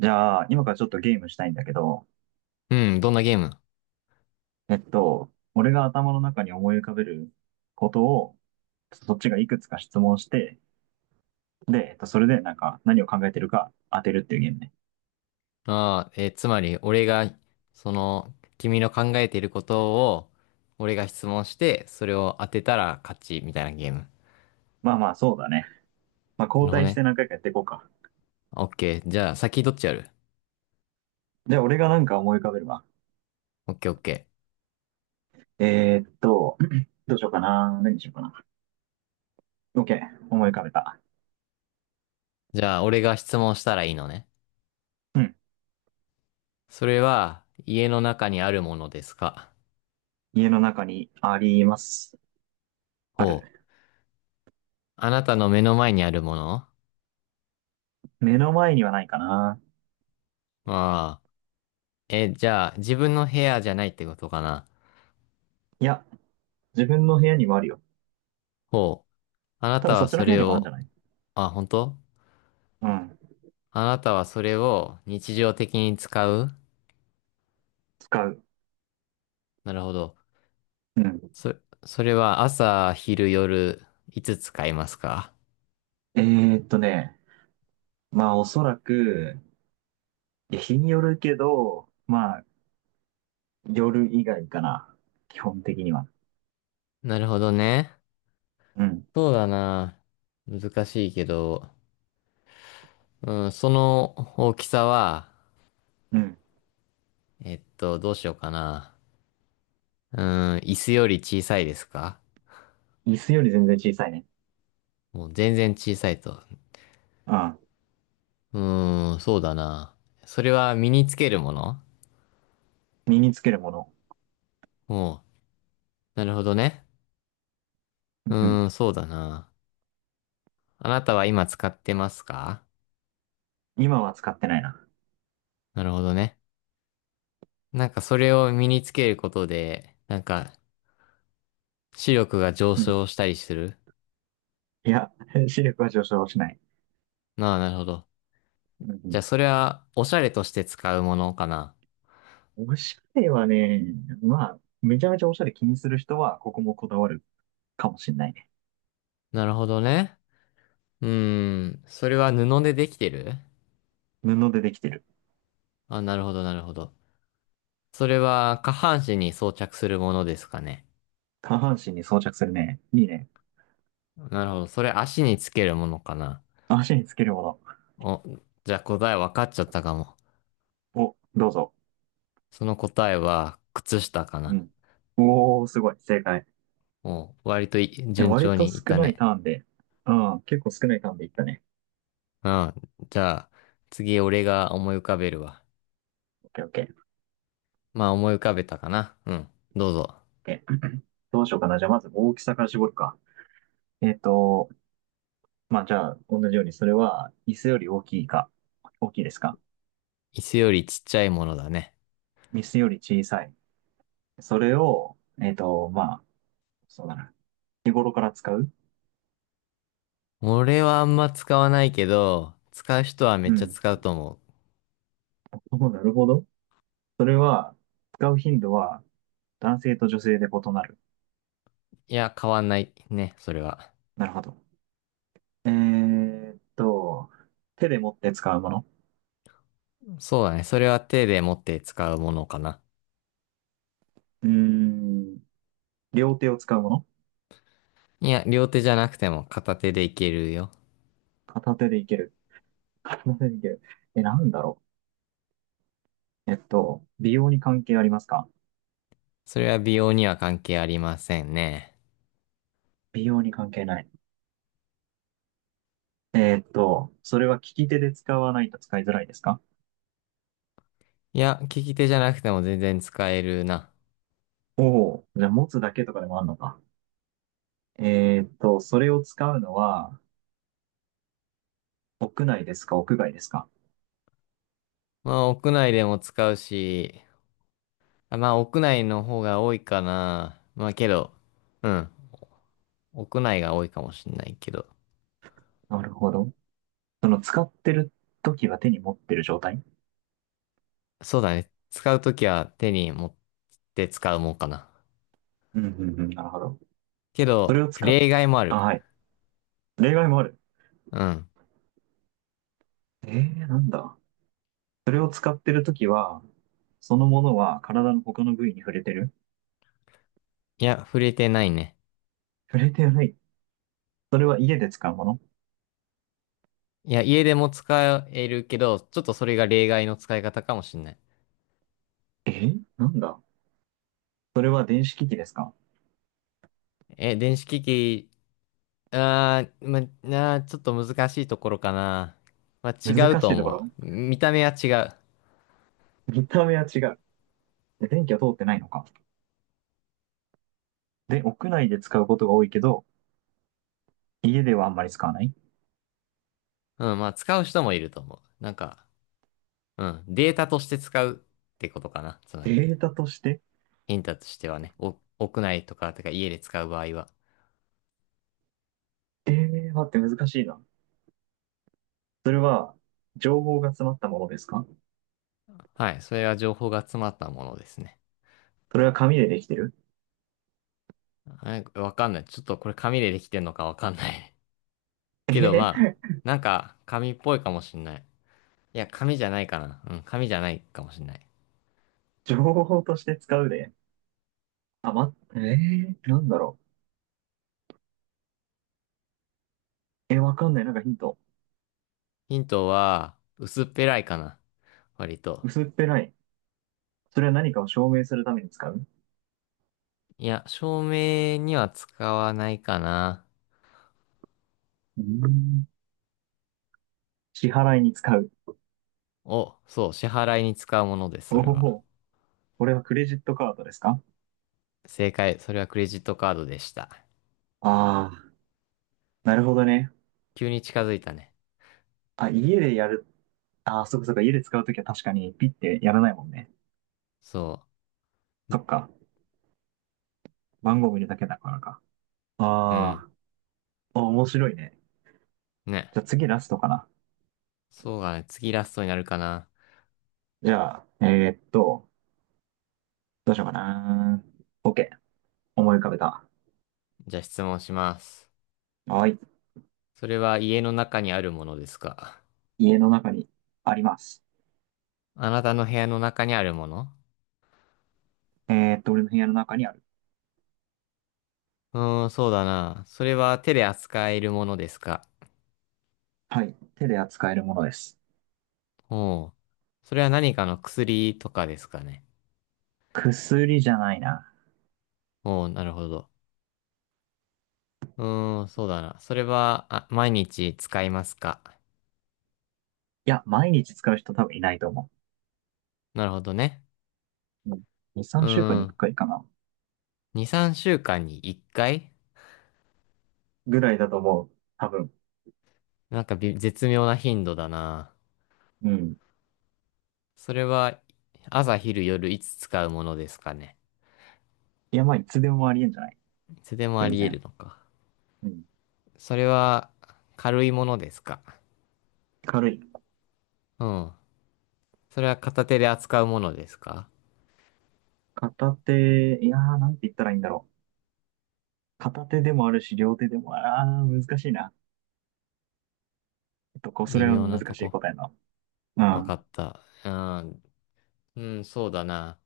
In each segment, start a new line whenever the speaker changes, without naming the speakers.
じゃあ、今からちょっとゲームしたいんだけど、
うん、どんなゲーム？
俺が頭の中に思い浮かべることを、そっちがいくつか質問して、で、それでなんか何を考えてるか当てるっていうゲームね。
ああー、つまり、俺が、その、君の考えていることを、俺が質問して、それを当てたら勝ち、みたいなゲーム。
まあまあ、そうだね。まあ、
な
交
るほど
代し
ね。
て何回かやっていこうか。
オッケー。じゃあ、先どっちやる？
じゃあ、俺がなんか思い浮かべるわ。
オッケーオッケ
えーっと、どうしようかな。何にしようかな。OK。思い浮かべた。
ー。じゃあ、俺が質問したらいいのね。
うん。
それは、家の中にあるものですか？
家の中にあります。あ
ほう。
る。
あなたの目の前にあるもの？
目の前にはないかな。
ああ。え、じゃあ、自分の部屋じゃないってことかな？
いや、自分の部屋にもあるよ。
ほう。あな
多
た
分そ
は
っち
そ
の部屋
れ
にもあるんじ
を、
ゃない？
あ、本当？
うん。
あなたはそれを日常的に使う？
使う。
なるほど。
うん。
そ、それは朝、昼、夜、いつ使いますか？
えーっとね、まあおそらく、いや日によるけど、まあ夜以外かな。基本的には。
なるほどね。
うん。
そうだな。難しいけど、うん、その大きさは、
うん。
どうしようかな。うん、椅子より小さいですか？
椅子より全然小さいね。
もう全然小さいと。
うん。
うん、そうだな。それは身につけるもの？
身につけるもの。
もう、なるほどね。
う
う
ん。
ん、そうだな。あなたは今使ってますか？
今は使ってないな。
なるほどね。なんかそれを身につけることで、なんか視力が上
うん。
昇したりする？
いや、視力は上昇しない。
なあ、なるほど。
う
じゃ
ん。
あそれはおしゃれとして使うものかな。
おしゃれはね、まあ、めちゃめちゃおしゃれ気にする人は、ここもこだわるかもしれないね。
なるほどね。うーん。それは布でできてる？
布でできてる。
あ、なるほど、なるほど。それは下半身に装着するものですかね。
下半身に装着するね。いいね。
なるほど。それ足につけるものかな。
足につけるもの。
お、じゃあ答え分かっちゃったかも。
お、どうぞ。
その答えは靴下か
う
な。
ん。おお、すごい。正解。
お、割と
いや
順
割
調
と
にいっ
少
た
ない
ね。
ターンで、うん、結構少ないターンでいったね。
うん、じゃあ、次俺が思い浮かべるわ。
オッケーオッケー。オッ
まあ思い浮かべたかな。うん。どうぞ。
ケー。どうしようかな。じゃあまず大きさから絞るか。えっと、まあじゃあ同じように、それは椅子より大きいか、大きいですか？
椅子よりちっちゃいものだね。
椅子より小さい。それを、まあ、そうだな。日頃から使う？
俺はあんま使わないけど、使う人はめっ
う
ちゃ
ん。
使うと思う。
お、なるほど。それは、使う頻度は男性と女性で異なる？
いや、変わんないね、それは。
なるほど。えーっと、手で持って使うもの？
そうだね。それは手で持って使うものかな。
うーん。両手を使うもの？
いや、両手じゃなくても片手でいけるよ。
片手でいける。片手でいける。え、なんだろう。美容に関係ありますか？
それは美容には関係ありませんね。
美容に関係ない。それは利き手で使わないと使いづらいですか？
いや、利き手じゃなくても全然使えるな。
おおー、じゃあ持つだけとかでもあるのか。それを使うのは、屋内ですか、屋外ですか？
まあ、屋内でも使うし、あまあ、屋内の方が多いかな。まあ、けど、うん。屋内が多いかもしんないけど。
なるほど。その使ってる時は手に持ってる状態？
そうだね。使うときは手に持って使うもんかな。
うんうんうん。なるほど。
け
そ
ど、
れを使っ、
例外もあ
あ、
る。
はい。例外もある。
うん。
なんだ。それを使ってる時は、そのものは体の他の部位に触れてる？
いや、触れてないね。
触れてない。それは家で使うもの？
いや、家でも使えるけど、ちょっとそれが例外の使い方かもしんない。
なんだ。それは電子機器ですか？
え、電子機器、ま、ちょっと難しいところかな。まあ、違う
難
と
しいとこ
思
ろ。
う。見た目は違う。
見た目は違う。で電気は通ってないのか。で、屋内で使うことが多いけど、家ではあんまり使わない？
うん、まあ、使う人もいると思う。なんか、うん。データとして使うってことかな。つまり。
データとして？
ヒントとしてはね、お、屋内とか、家で使う場合は。
待って難しいな。それは、情報が詰まったものですか？
はい。それは情報が詰まったものですね。
それは紙でできてる？
はい、わかんない。ちょっとこれ紙でできてんのかわかんない。
え
け
へ
ど
へ
まあ、なんか紙っぽいかもしんない。いや、紙じゃないかな。うん、紙じゃないかもしんない。
情報として使うで。あ、ま、なんだろう。え、わかんない。なんかヒント。
ヒントは、薄っぺらいかな。割と。
薄っぺらい。それは何かを証明するために使う？
いや、照明には使わないかな。
うーん。支払いに使う。
お、そう、支払いに使うものです、
お
それは。
お、これはクレジットカードですか？
正解。それはクレジットカードでした。
ああー、なるほどね。
急に近づいたね。
あ、家でやる。ああ、そっかそっか。家で使うときは確かにピッてやらないもんね。
そ
そっか。番号見るだけだからか。
う。うん。
ああ、あ、面白いね。
ね。
じゃあ次ラストかな。
そうだね。次ラストになるかな。
じゃあ、どうしようかな。OK。思い浮かべた。
じゃあ質問します。
はい。
それは家の中にあるものですか？
家の中にあります。
あなたの部屋の中にあるもの？
俺の部屋の中にある。
うーん、そうだな。それは手で扱えるものですか？
はい。手で扱えるものです。
おう。それは何かの薬とかですかね。
薬じゃないな。
おう、なるほど。うーん、そうだな。それは、あ、毎日使いますか？
いや、毎日使う人多分いないと思
なるほどね。
う。うん。2、
う
3週間
ー
にい
ん。
回かいかな。
2、3週間に1回。
ぐらいだと思う。多分。
なんか絶妙な頻度だな。
うん。
それは朝昼夜いつ使うものですかね。
いや、まあ、いつでもありえんじゃない？
いつでもあ
全
り得る
然。
のか。
うん。
それは軽いものですか。
軽い。
うん。それは片手で扱うものですか。
片手、いやー、なんて言ったらいいんだろう。片手でもあるし、両手でも、難しいな。こう、そ
微
れは
妙
難
なと
しい
こ。
答えだ
わ
な。
かった。うん。うん、そうだな。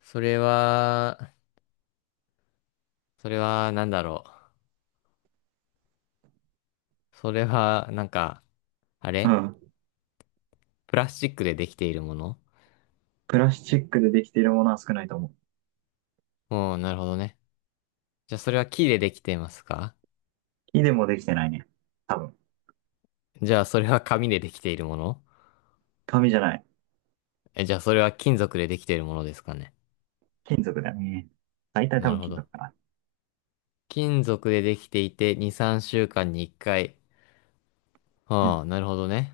それは、それはなんだろう。それはなんか、あ
うん。う
れ
ん。
プラスチックでできているもの？
プラスチックでできているものは少ないと思。
うん、なるほどね。じゃあそれは木でできていますか？
木でもできてないね。多分。
じゃあそれは紙でできているもの？
紙じゃない。
え、じゃあそれは金属でできているものですかね。
金属だよね。大体多
なる
分
ほ
金属
ど。
かな。
金属でできていて2、3週間に1回。
うん。
はあ、なるほどね。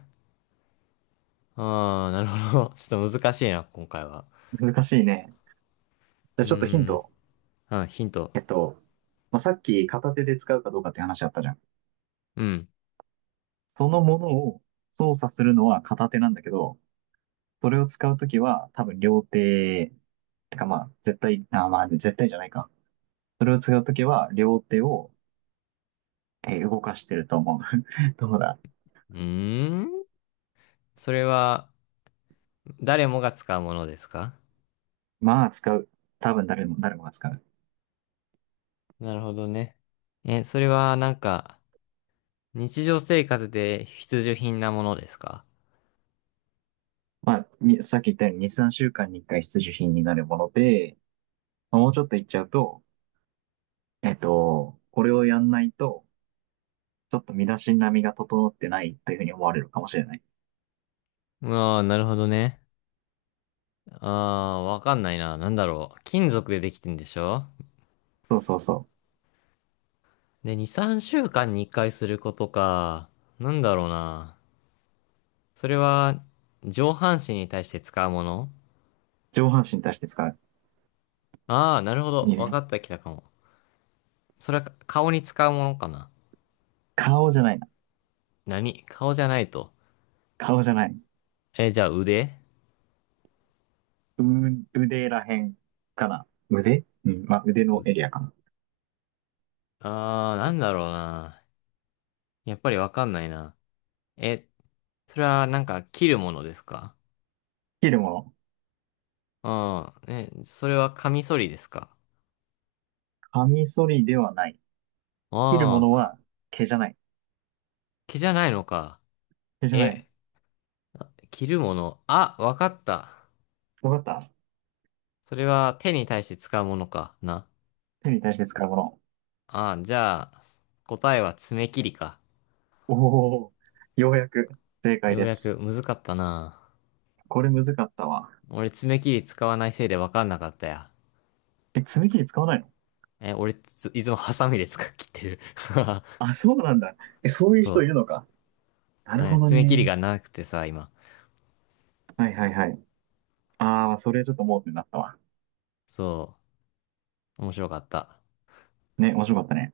ああ、なるほど。ちょっと難しいな、今回は。
難しいね。じゃあ
う
ちょっとヒン
ーん。
ト。
あ、ヒント。
えっと、まあ、さっき片手で使うかどうかって話あったじゃん。
うん。
そのものを操作するのは片手なんだけど、それを使うときは多分両手、てかまあ、絶対、あ、まあ、絶対じゃないか。それを使うときは両手を、動かしてると思う。どうだ？
うーん。それは誰もが使うものですか？
まあ、使う。多分誰もが使う。
なるほどね。え、それはなんか日常生活で必需品なものですか？
まあ、にさっき言ったように2、3週間に1回必需品になるもので、まあもうちょっと言っちゃうと、これをやんないと、ちょっと身だしなみが整ってないというふうに思われるかもしれない。
ああー、なるほどね。ああ、わかんないな。なんだろう。金属でできてんでしょ？
そうそうそう。
で、2、3週間に1回することか。なんだろうな。それは、上半身に対して使うもの？
上半身に対して使う。
ああー、なるほど。
いい
わか
ね。
ったきたかも。それはか顔に使うものかな。
顔じゃないな。
何顔じゃないと。
顔じゃない。
え、じゃあ腕？
う、腕らへんかな。腕、うん。まあ、腕のエリ
腕。
アかな。
ああ、なんだろうな。やっぱりわかんないな。え、それはなんか切るものですか？
切るもの。
ああー、え、それはカミソリですか？
カミソリではない。切るも
ああ
の
ー、
は毛じゃない。
毛じゃないのか。
毛じゃない。
え、切るもの。あ、わかった。
わかった。
それは手に対して使うものかな。
手に対して使うもの。
ああ、じゃあ、答えは爪切りか。
おお、ようやく正解
よう
で
や
す。
く、むずかったな。
これむずかったわ。
俺爪切り使わないせいで分かんなかったや。
え、爪切り使わないの？
え、俺いつもハサミで切ってる。
あ、そうなんだ。え、そう いう人
そ
いるのか。な
う。
る
ね、
ほど
爪切り
ね。
がなくてさ、今。
はいはいはい。ああ、それちょっと盲点だったわ。
そう。面白かった。
ね、面白かったね。